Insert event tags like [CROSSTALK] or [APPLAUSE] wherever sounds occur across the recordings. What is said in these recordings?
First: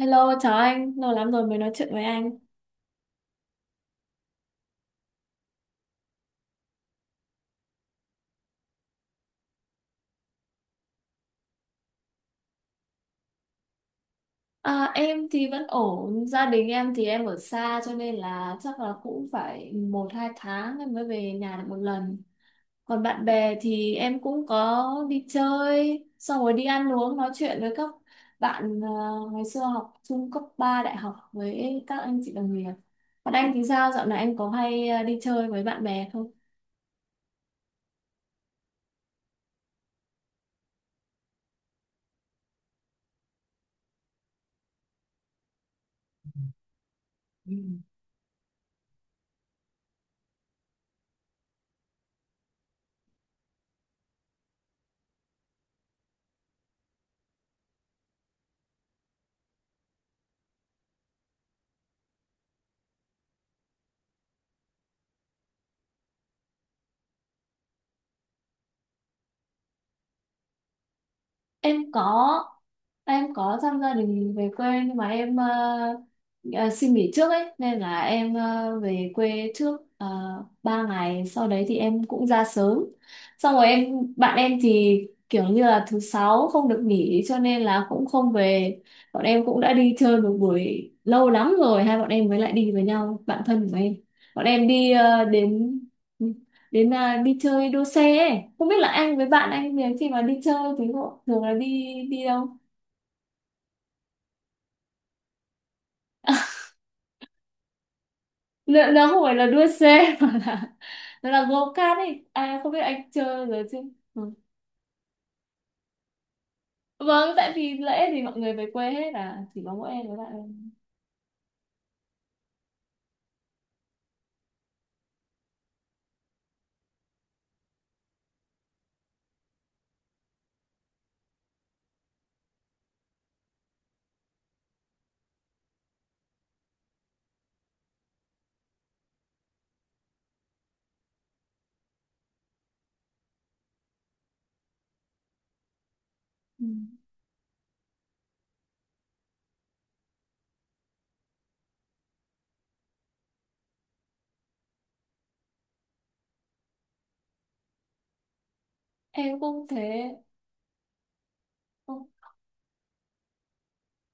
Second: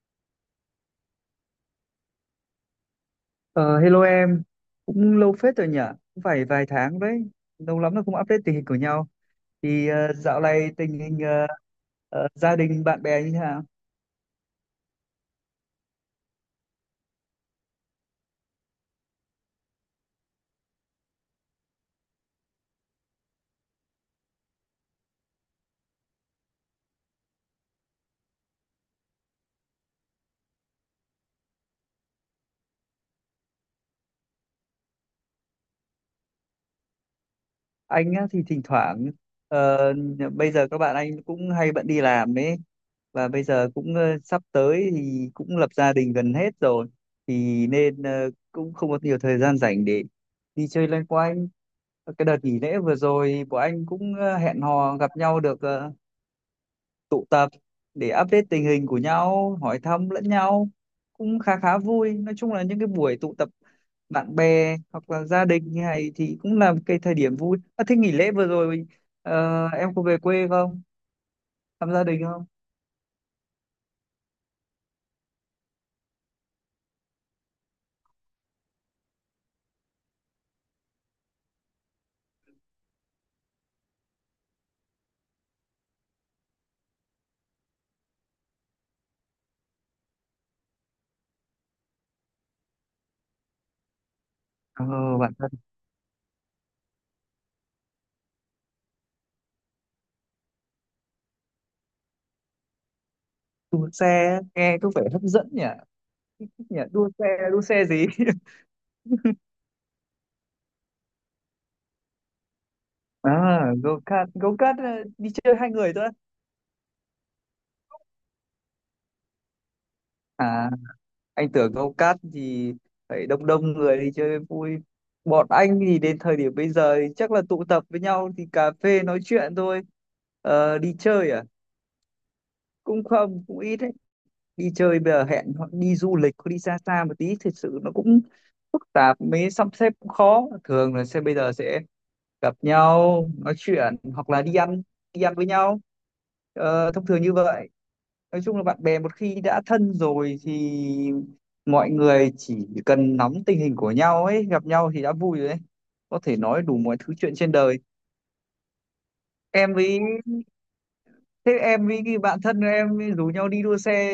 Hello, chào anh, lâu lắm rồi mới nói chuyện với anh. Ờ, Hello em, cũng lâu phết rồi nhỉ, cũng phải vài tháng đấy, lâu lắm rồi không update tình hình của nhau. Thì dạo này tình hình gia đình, bạn bè như thế nào? À, em thì vẫn ổn, gia đình em thì em ở xa cho nên là chắc là cũng phải một hai tháng em mới về nhà được một lần. Còn bạn bè thì em cũng có đi chơi, xong rồi đi ăn uống nói chuyện với các bạn ngày xưa học chung cấp 3 đại học với các anh chị đồng nghiệp. Còn anh thì sao, dạo này anh có hay đi chơi với bạn bè không? Anh á, thì thỉnh thoảng, ờ, bây giờ các bạn anh cũng hay bận đi làm đấy, và bây giờ cũng sắp tới thì cũng lập gia đình gần hết rồi, thì nên cũng không có nhiều thời gian rảnh để đi chơi loanh quanh. Cái đợt nghỉ lễ vừa rồi của anh cũng hẹn hò gặp nhau được tụ tập để update tình hình của nhau, hỏi thăm lẫn nhau cũng khá khá vui. Nói chung là những cái buổi tụ tập bạn bè hoặc là gia đình như này thì cũng là một cái thời điểm vui. À, thế nghỉ lễ vừa rồi em có về quê không? Thăm Em gia đình có. không? Em có thăm gia đình về quê, nhưng mà em ờ, xin nghỉ trước ấy, nên là em về quê trước 3 ngày. Sau đấy thì em cũng ra sớm, xong rồi em, bạn em thì kiểu như là thứ sáu không được nghỉ cho nên là cũng không về. Bọn em cũng đã đi chơi một buổi, lâu lắm rồi hai bọn em mới lại đi với nhau, bạn thân của em. Bọn em Ờ, đi ờ, bạn thân đến đến là đi chơi đua xe ấy. Không biết là anh với bạn anh thì khi mà đi chơi thì họ thường là đi đi đâu? đua xe nghe có vẻ hấp dẫn nhỉ? nhỉ? Đua xe, đua xe gì? [LAUGHS] Lựa, nó không phải là đua xe [LAUGHS] mà là nó là go kart ấy, à không biết anh chơi rồi À, chứ. go Ừ. kart, go kart, đi chơi hai người thôi. Vâng, tại vì lễ thì mọi người về quê hết à, chỉ có mỗi em với bạn em. À, anh tưởng câu cát thì phải đông đông người đi chơi vui. Bọn anh thì đến thời điểm bây giờ thì chắc là tụ tập với nhau thì cà phê nói chuyện thôi, đi chơi à cũng không cũng ít đấy. Đi chơi bây giờ hẹn họ đi du lịch có đi xa xa một tí thật sự nó cũng phức tạp, mới sắp xếp cũng khó, thường là sẽ bây giờ sẽ gặp nhau nói chuyện hoặc là đi ăn với nhau, Ừ. Thông thường như vậy. Nói chung là bạn bè một khi đã thân rồi thì mọi người chỉ cần nắm tình hình của nhau ấy, gặp nhau thì đã vui rồi đấy, có thể nói đủ mọi thứ chuyện trên đời. Em cũng Em với thế. Thế em Ồ, với cái bạn thân của em rủ nhau đi đua xe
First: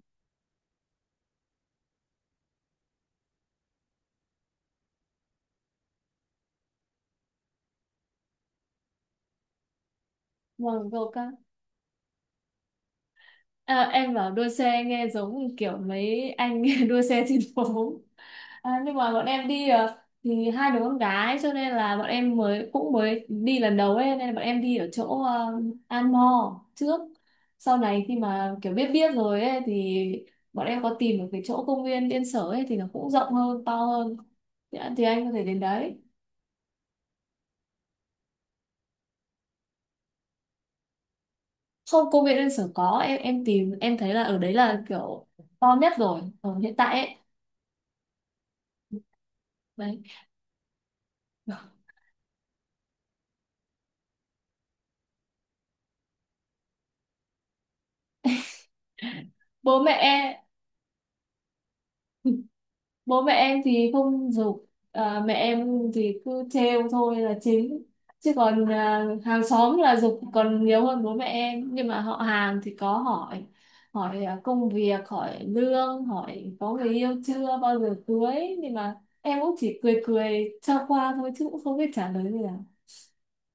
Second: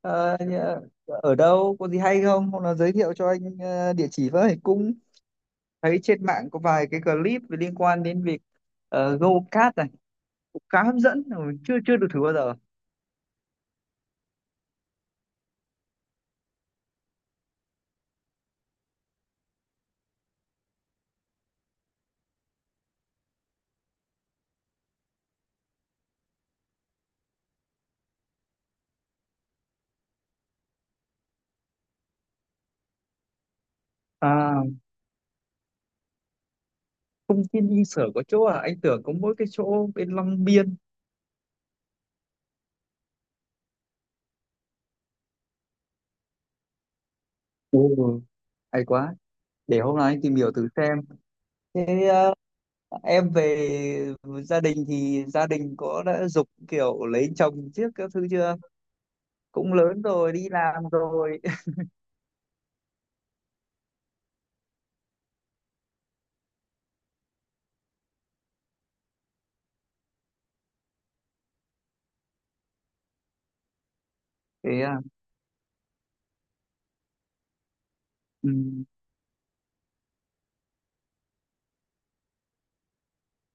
ờ, nhà- ở đâu có gì hay không, hoặc là giới thiệu cho anh địa chỉ với, cũng thấy trên mạng có vài cái clip liên quan đến việc go kart này cũng khá vâng, hấp go dẫn kart. mà mình chưa chưa được thử bao giờ. À, em bảo đua xe nghe giống kiểu mấy anh [LAUGHS] đua xe trên phố. À, nhưng mà bọn em đi, thì hai đứa con gái cho nên là bọn em mới, cũng mới đi lần đầu ấy, nên là bọn em đi ở chỗ An Mo trước. Sau này khi mà kiểu biết biết rồi ấy thì bọn em có tìm được cái chỗ công viên Yên Sở ấy, thì nó cũng rộng hơn, to hơn, À, thì anh có thể đến đấy. công viên đi sở có chỗ à, anh tưởng có mỗi cái chỗ bên Long Biên. Không, công viên Yên Sở có, em tìm em thấy là ở đấy là kiểu to nhất rồi ở hiện tại ấy. Ừ, hay quá, để hôm Đấy. nay anh tìm hiểu thử xem. Thế em về gia đình thì gia đình có đã giục kiểu lấy chồng trước các thứ chưa, cũng Bố lớn rồi mẹ. đi làm rồi. [LAUGHS] Bố mẹ em thì không giục. À, mẹ em thì cứ trêu thôi là chính, chứ còn à, hàng xóm là giục còn nhiều hơn bố mẹ em. Nhưng mà họ hàng thì có hỏi, hỏi [LAUGHS] công Thế à. việc, hỏi lương, hỏi có người yêu chưa, bao giờ cưới. Nhưng Ừ, mà em cũng chỉ cười cười cho qua thôi, chứ cũng không biết trả lời gì cả.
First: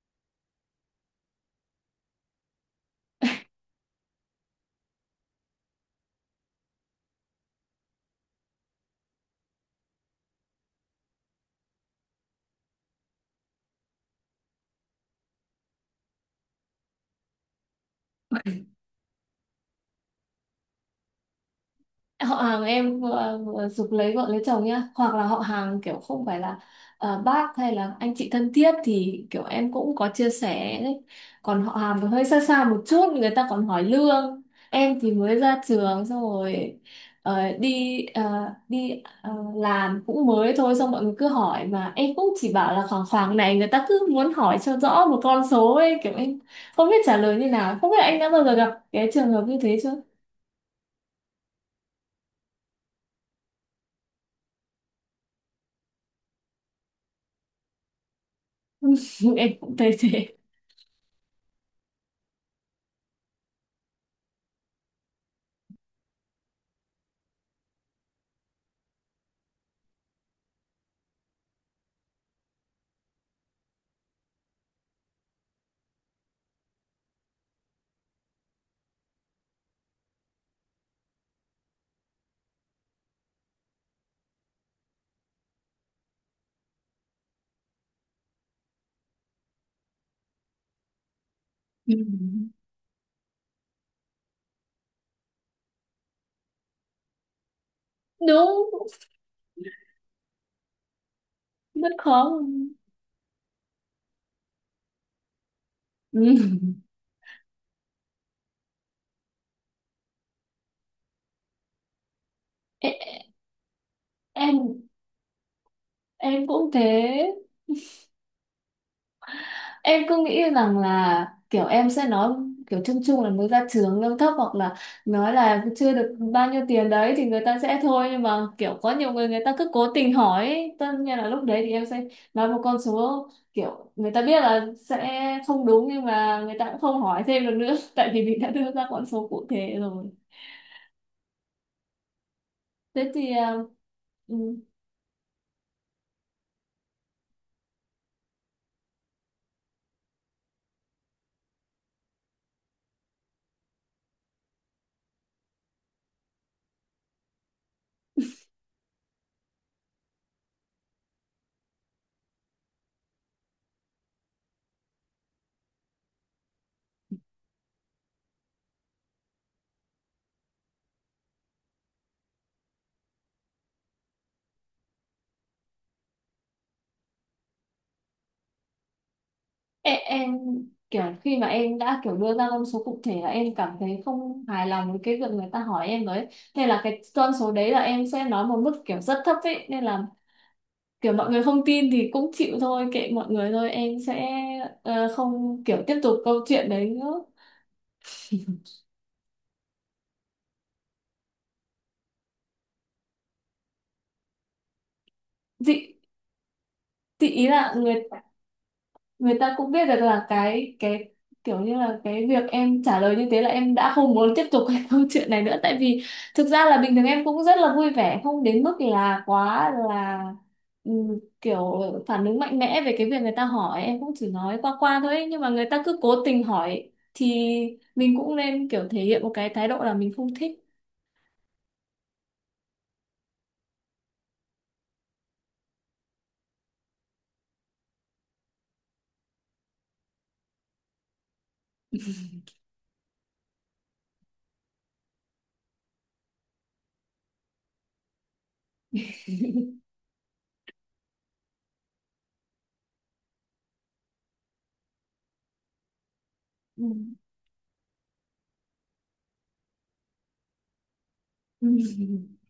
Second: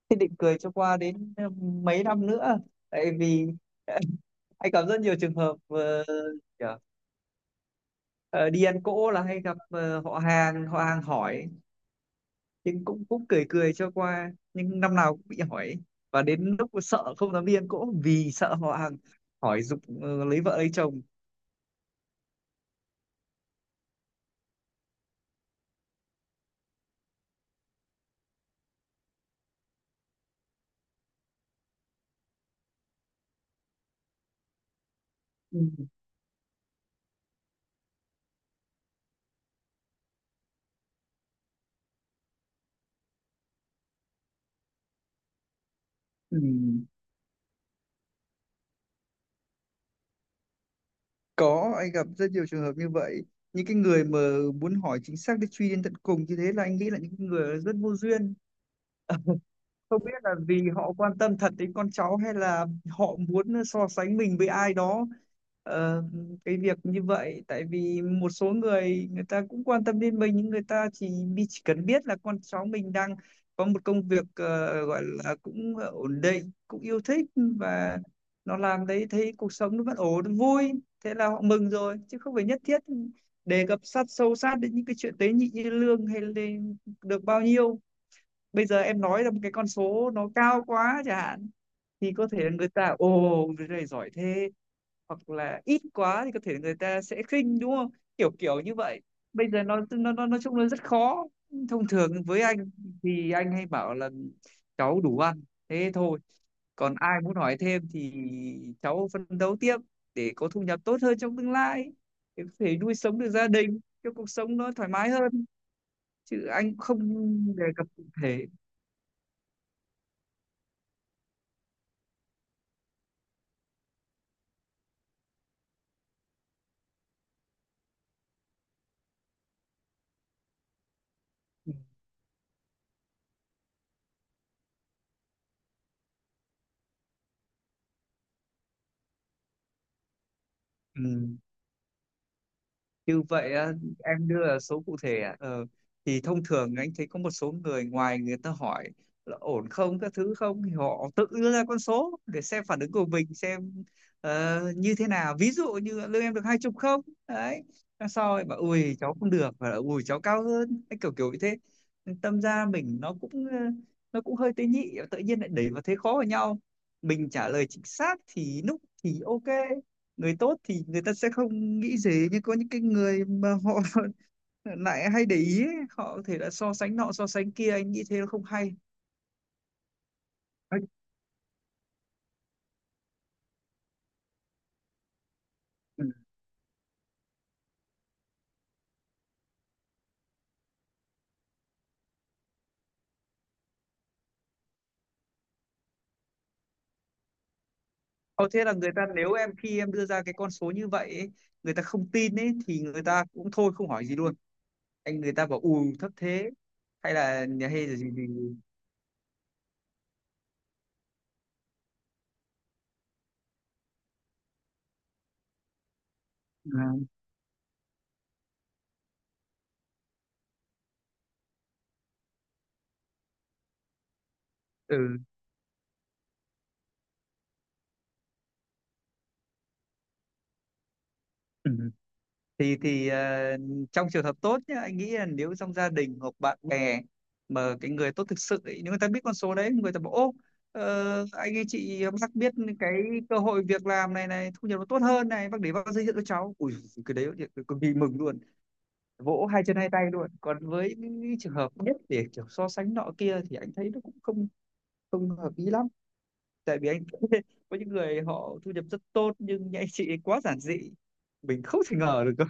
thế định cười cho qua đến mấy năm nữa, tại vì [LAUGHS] anh gặp rất nhiều trường hợp kiểu, ờ, đi ăn cỗ là hay gặp họ hàng hỏi, nhưng cũng cũng cười cười cho qua nhưng năm nào cũng bị hỏi, và đến lúc sợ không dám viên cũng vì sợ họ hàng hỏi giục lấy vợ lấy chồng. Họ hàng em giục lấy vợ lấy chồng nhá. Hoặc là họ hàng kiểu không phải là bác hay là anh chị thân thiết thì kiểu em cũng có chia sẻ đấy. Còn họ hàng thì hơi xa xa một chút người ta còn hỏi lương. Em thì mới Ừ. ra trường xong rồi ờ, đi ờ, đi làm cũng mới thôi, xong mọi người cứ hỏi mà em cũng chỉ bảo là khoảng khoảng này. Người ta cứ muốn hỏi cho rõ một con số ấy, kiểu em Ừ, không biết trả lời như nào. Không biết anh đã bao giờ gặp cái trường hợp như thế chưa. có anh gặp rất nhiều trường hợp như vậy, những cái người mà muốn hỏi chính xác để truy đến tận cùng như thế là anh nghĩ là những người rất vô duyên. [LAUGHS] [LAUGHS] Em cũng thấy Không biết là thế. vì họ quan tâm thật đến con cháu hay là họ muốn so sánh mình với ai đó, ờ, cái việc như vậy. Tại vì một số người, người ta cũng quan tâm đến mình nhưng người ta chỉ cần biết là con cháu mình đang có một công việc gọi là cũng ổn định cũng yêu thích, và nó làm đấy thấy cuộc sống nó vẫn ổn vui, thế là họ mừng rồi, chứ không phải nhất thiết đề cập sâu sát đến những cái chuyện tế nhị như lương hay lên được bao nhiêu. Bây giờ em nói ra một cái con số nó cao quá chẳng hạn Ừ. thì có thể là người ta ồ, người này giỏi thế, hoặc là ít quá thì có thể là người ta sẽ khinh đúng không, kiểu kiểu Đúng. như vậy. Bây giờ nó nói chung là rất khó. Thông Rất thường khó. với anh thì anh hay bảo là cháu đủ ăn, thế thôi, Ừ. còn ai muốn hỏi thêm thì cháu phấn đấu tiếp để có thu nhập tốt hơn trong tương lai, để có thể nuôi em sống được gia đình cho cuộc sống nó em thoải mái hơn, chứ em cũng anh thế. không đề cập cụ thể. Em cứ nghĩ rằng là kiểu em sẽ nói kiểu chung chung là mới ra trường lương thấp, hoặc là nói là chưa được bao nhiêu tiền đấy, thì người ta sẽ thôi. Nhưng mà kiểu có nhiều người, người ta cứ cố tình hỏi ấy. Tất nhiên là lúc đấy thì em sẽ nói một con số kiểu người ta biết là sẽ không đúng, nhưng mà người ta cũng không hỏi thêm được nữa [LAUGHS] tại vì mình đã đưa ra con số cụ thể rồi. Ừ. thế Như thì à, vậy á, em ừ. đưa là số cụ thể à? Ờ, thì thông thường anh thấy có một số người ngoài người ta hỏi là ổn không các thứ không, thì họ tự đưa ra con số để xem phản ứng của mình xem như thế nào, ví dụ như lương em được 20 không, đấy, xong sau rồi bảo ui cháu không được và ui cháu cao hơn. Đấy, kiểu kiểu như thế, tâm ra mình nó cũng nó cũng hơi tế nhị, tự nhiên lại đẩy vào thế khó vào nhau. Mình trả lời chính xác thì lúc thì ok, người tốt thì người ta sẽ không nghĩ gì, nhưng có những cái người mà họ [LAUGHS] lại hay để ý ấy, họ có thể là so sánh nọ so sánh kia, anh nghĩ thế nó không hay. Ê, em Đấy. kiểu khi mà em đã kiểu đưa ra con số cụ thể là em cảm thấy không hài lòng với cái việc người ta hỏi Ừ. em đấy. Nên là cái con số đấy là em sẽ nói một mức kiểu rất thấp ấy, nên là kiểu mọi người không tin thì cũng chịu thôi, kệ mọi người thôi. Em sẽ không kiểu tiếp tục câu chuyện đấy nữa. [LAUGHS] Ờ, thế là người ta, nếu em khi em đưa ra cái con số như vậy ấy, người ta không tin ấy thì người ta cũng thôi không hỏi gì luôn, anh người ta bảo chị ù thấp thế chị ý là hay là người, gì. người ta cũng biết được là cái kiểu như là cái việc em trả lời như thế là em đã không muốn tiếp tục cái [LAUGHS] câu chuyện này nữa. Tại vì thực ra là À, bình thường em cũng rất là vui vẻ, không đến mức là quá là kiểu phản ứng mạnh mẽ về cái việc người ta hỏi. Em cũng chỉ nói qua qua thôi ừ. ấy, nhưng mà người ta cứ cố tình hỏi thì mình cũng nên kiểu thể hiện một cái thái độ là mình không thích. Ừ. Thì trong trường hợp tốt nhá, anh nghĩ là nếu trong gia đình hoặc bạn bè mà cái người tốt thực sự ấy, nếu người ta biết con số đấy người ta bảo ô, anh ấy chị bác biết cái cơ hội việc làm này này thu nhập nó tốt hơn này, bác để bác giới thiệu cho cháu ui, cái đấy thì cực kỳ mừng luôn, vỗ hai chân hai tay luôn. Còn với những trường hợp biết để kiểu so sánh nọ kia thì anh thấy nó cũng không không hợp lý lắm, tại vì anh [LAUGHS] có những người họ thu nhập rất tốt nhưng những anh chị ấy quá giản dị, mình Ừm. không thể ngờ được [LAUGHS] cơ.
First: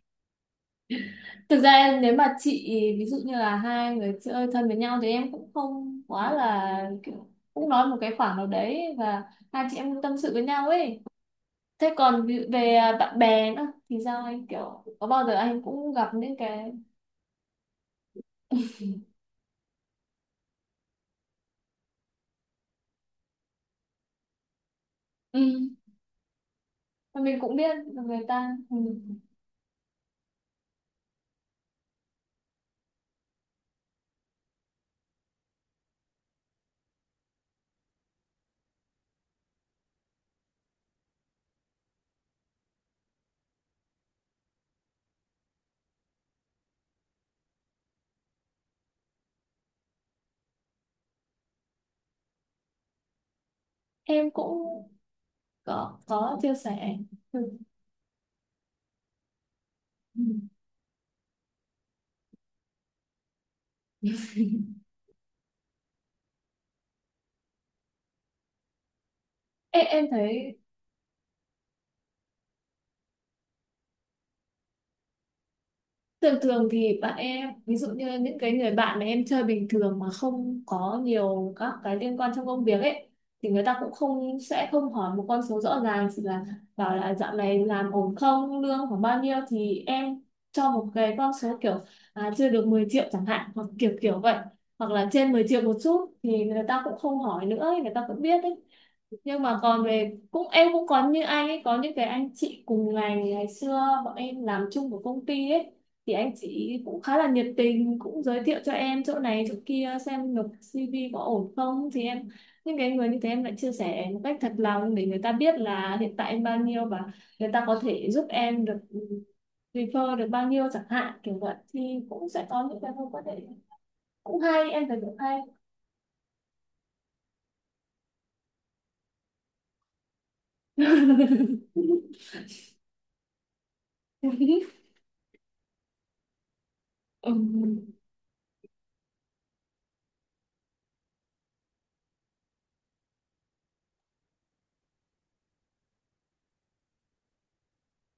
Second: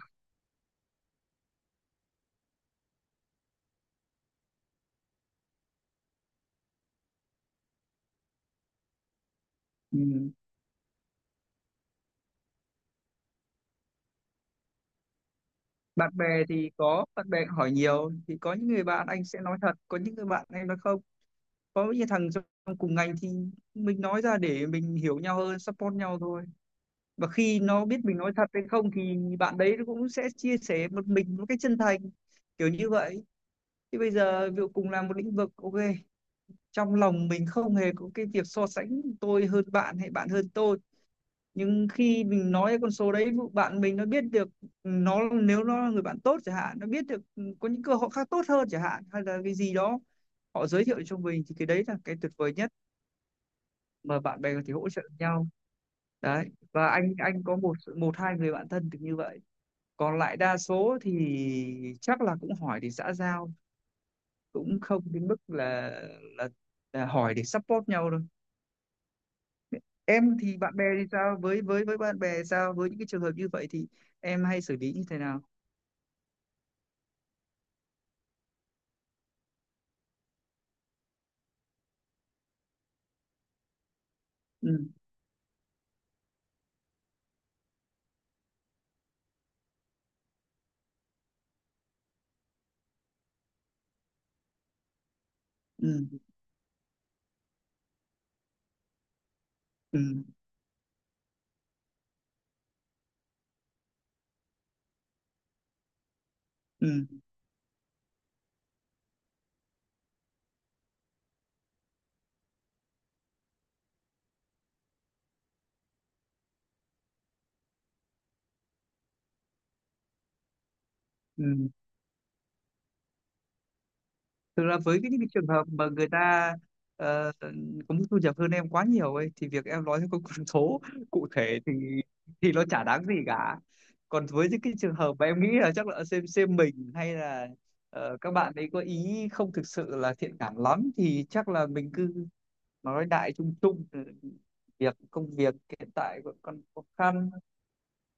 Thực ra nếu mà chị, ví dụ như là hai người chơi thân với nhau thì em cũng không quá là kiểu, cũng nói một cái khoảng nào đấy, và hai chị em cũng tâm Ừ. sự với nhau ấy. Thế còn ví dụ về bạn bè nữa thì sao, anh kiểu có bao giờ anh cũng gặp Bạn bè những thì cái, có bạn bè hỏi nhiều, thì có những người bạn anh sẽ nói thật, có những người bạn em nói không, có những thằng trong cùng ngành thì mình nói ra để mình hiểu nhau ừ, hơn, support nhau thôi. mà Và mình cũng khi biết nó biết là mình người nói thật ta. hay Ừ. không thì bạn đấy nó cũng sẽ chia sẻ một mình một cách chân thành, kiểu như vậy. Thì bây giờ ví dụ cùng làm một lĩnh vực, ok, trong lòng mình không hề có cái việc so sánh tôi hơn bạn hay bạn hơn tôi, nhưng khi mình nói con số đấy bạn mình nó biết được, nó nếu nó là người bạn tốt chẳng hạn, nó biết được có những cơ hội khác tốt hơn chẳng hạn hay là cái gì đó, họ giới thiệu cho mình thì cái đấy là cái tuyệt vời nhất mà Em bạn bè cũng có thể hỗ trợ nhau. có Đấy, chia và sẻ. anh có Ừ. một một hai người bạn thân được như vậy, còn lại đa số thì chắc là cũng hỏi để xã giao, cũng không đến mức là là, là hỏi để support nhau đâu. Em Em thấy. thì bạn bè thì sao, với bạn bè sao với những cái trường hợp như vậy thì em hay xử lý như thế nào? Thường thường thì bạn em, ví dụ như những cái người bạn mà em chơi bình thường mà không có nhiều các cái liên quan trong công việc ấy, thì người ta cũng không, sẽ Ừ, không hỏi một con số rõ ràng, chỉ là bảo là dạo này làm ổn không, lương khoảng bao nhiêu, thì em cho một cái con số kiểu à, chưa được 10 triệu chẳng hạn, hoặc kiểu kiểu vậy, hoặc là trên 10 triệu một chút, ừ, thì người ta cũng không hỏi nữa ấy, người ta cũng biết ấy. Nhưng mà còn ừ, về, cũng em cũng có như anh ấy, có những cái anh chị cùng ngành ngày xưa bọn em làm chung của công ty ấy, thì anh chị cũng ừ, khá là nhiệt tình, cũng giới thiệu cho em chỗ này chỗ kia xem nộp CV có ổn không, thì em những cái người như thế em lại chia sẻ một cách thật lòng, để người ta biết là hiện tại em bao nhiêu, và người ta có thể giúp em được refer được bao nhiêu chẳng hạn, kiểu vậy ừ, thì cũng sẽ có những cái mối quan hệ cũng thực hay, ra em thấy với cái cũng những cái hay. trường hợp mà người ta ờ, có mức thu nhập hơn em quá nhiều ấy, thì việc em nói theo con số cụ thể thì [LAUGHS] nó chả đáng gì cả. Còn với những cái trường hợp mà em nghĩ là chắc là xem mình hay Ừ. là các bạn ấy có ý không thực sự là thiện cảm lắm thì chắc là mình cứ nói đại chung chung, việc công việc hiện tại vẫn còn khó khăn,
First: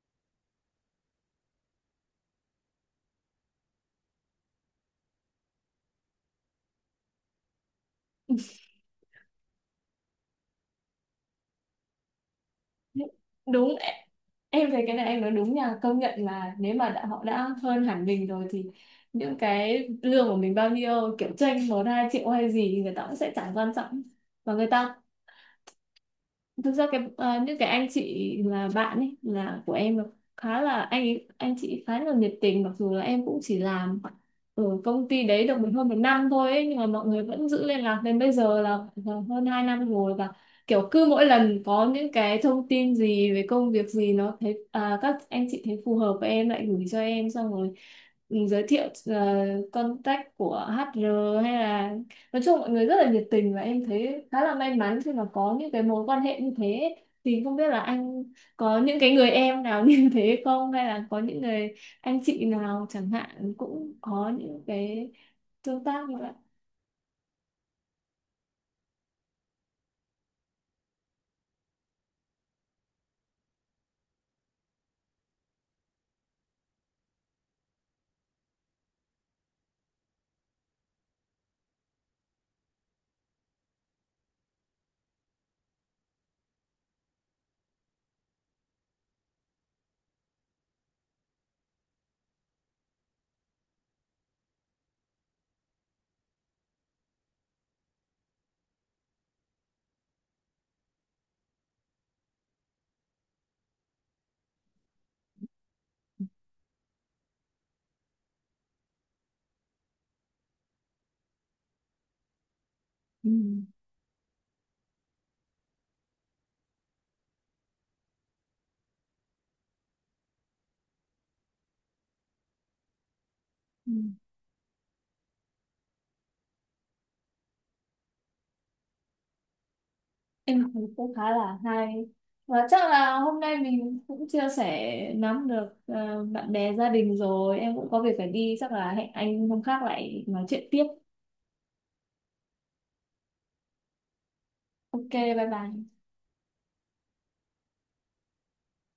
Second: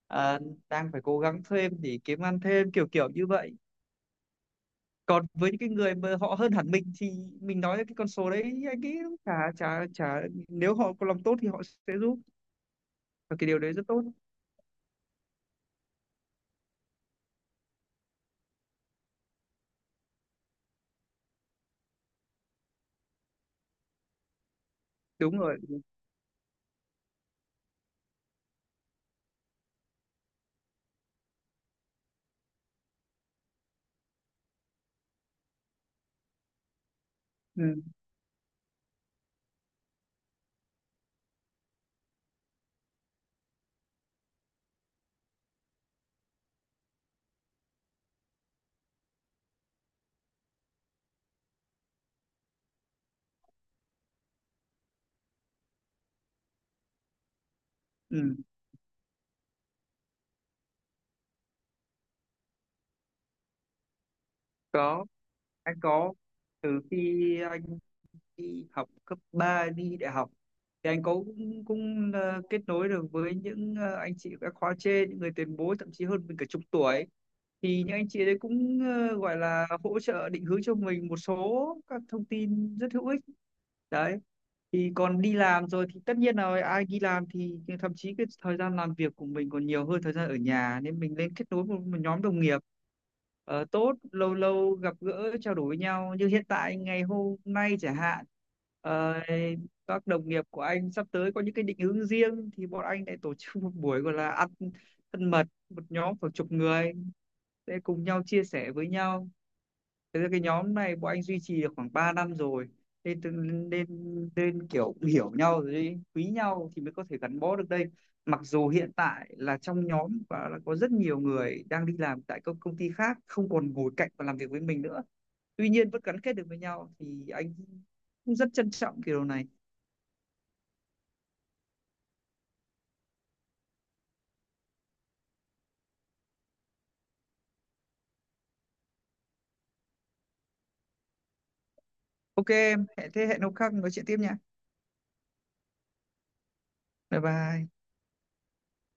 à, đang phải cố gắng thêm để kiếm ăn thêm, kiểu kiểu như vậy. Còn với những cái người mà họ hơn hẳn mình thì mình nói cái con số đấy anh nghĩ cũng chả chả chả nếu họ có lòng tốt thì họ sẽ giúp, và cái điều đấy Đúng. rất tốt. Em thấy cái này em nói đúng nha, công nhận là nếu mà đã, họ đã hơn hẳn mình rồi thì những cái lương của mình bao nhiêu, kiểu chênh một hai triệu hay gì thì người ta cũng sẽ chẳng quan trọng, và người ta. Đúng rồi. Thực ra cái những cái anh chị là bạn ấy là của em là khá là anh chị khá là nhiệt tình, mặc dù là em cũng chỉ làm ở công ty đấy được hơn một năm thôi ấy, nhưng mà mọi người vẫn giữ Ừ, liên lạc đến bây giờ là hơn hai năm rồi. Và kiểu cứ mỗi lần có những cái thông tin gì về công việc gì, nó thấy à, các anh chị thấy phù hợp với em lại gửi cho em, xong rồi giới thiệu contact của HR hay là, nói chung mọi người rất là nhiệt tình, và em thấy khá là may mắn khi mà có những cái mối quan hệ như thế. Thì không biết là anh ừ. có những cái người em nào [LAUGHS] như thế không, hay là có những người anh chị nào chẳng hạn cũng có những Có, cái anh tương tác có như vậy. từ khi anh đi học cấp 3 đi đại học thì anh có cũng kết nối được với những anh chị các khóa trên, những người tiền bối thậm chí hơn mình cả chục tuổi, thì những anh chị đấy cũng gọi là hỗ trợ định hướng cho mình một số các thông tin rất hữu ích, đấy. Thì còn đi làm rồi thì tất nhiên là ai đi làm thì thậm chí cái thời gian làm việc của mình còn nhiều hơn thời gian ở nhà, nên mình nên kết nối một nhóm đồng nghiệp tốt, lâu lâu gặp gỡ trao đổi với nhau như hiện tại ngày hôm nay chẳng hạn. Ờ, các đồng nghiệp của anh sắp tới có những cái định hướng riêng thì bọn anh lại tổ chức một buổi gọi là ăn thân mật, một nhóm khoảng chục người sẽ cùng nhau chia sẻ với nhau. Thế ra cái nhóm này bọn anh duy trì được khoảng 3 năm rồi, nên tự- Ừ. nên nên kiểu hiểu nhau rồi ấy, quý nhau thì mới có thể gắn bó được đây. Mặc dù hiện tại là trong nhóm và là có rất nhiều người đang đi làm tại các công ty khác, không còn Ừ. ngồi cạnh và làm việc với mình nữa, tuy nhiên vẫn gắn kết được với nhau, thì anh cũng rất trân trọng cái điều này. Em thấy cũng khá là hay, và chắc là hôm nay mình cũng chia sẻ nắm được ờ, bạn bè gia đình rồi, em cũng có việc phải đi, chắc là hẹn anh hôm khác lại nói chuyện tiếp. Ok em hẹn, thế hẹn hôm khác nói chuyện tiếp nha. OK, bye bye. Bye bye.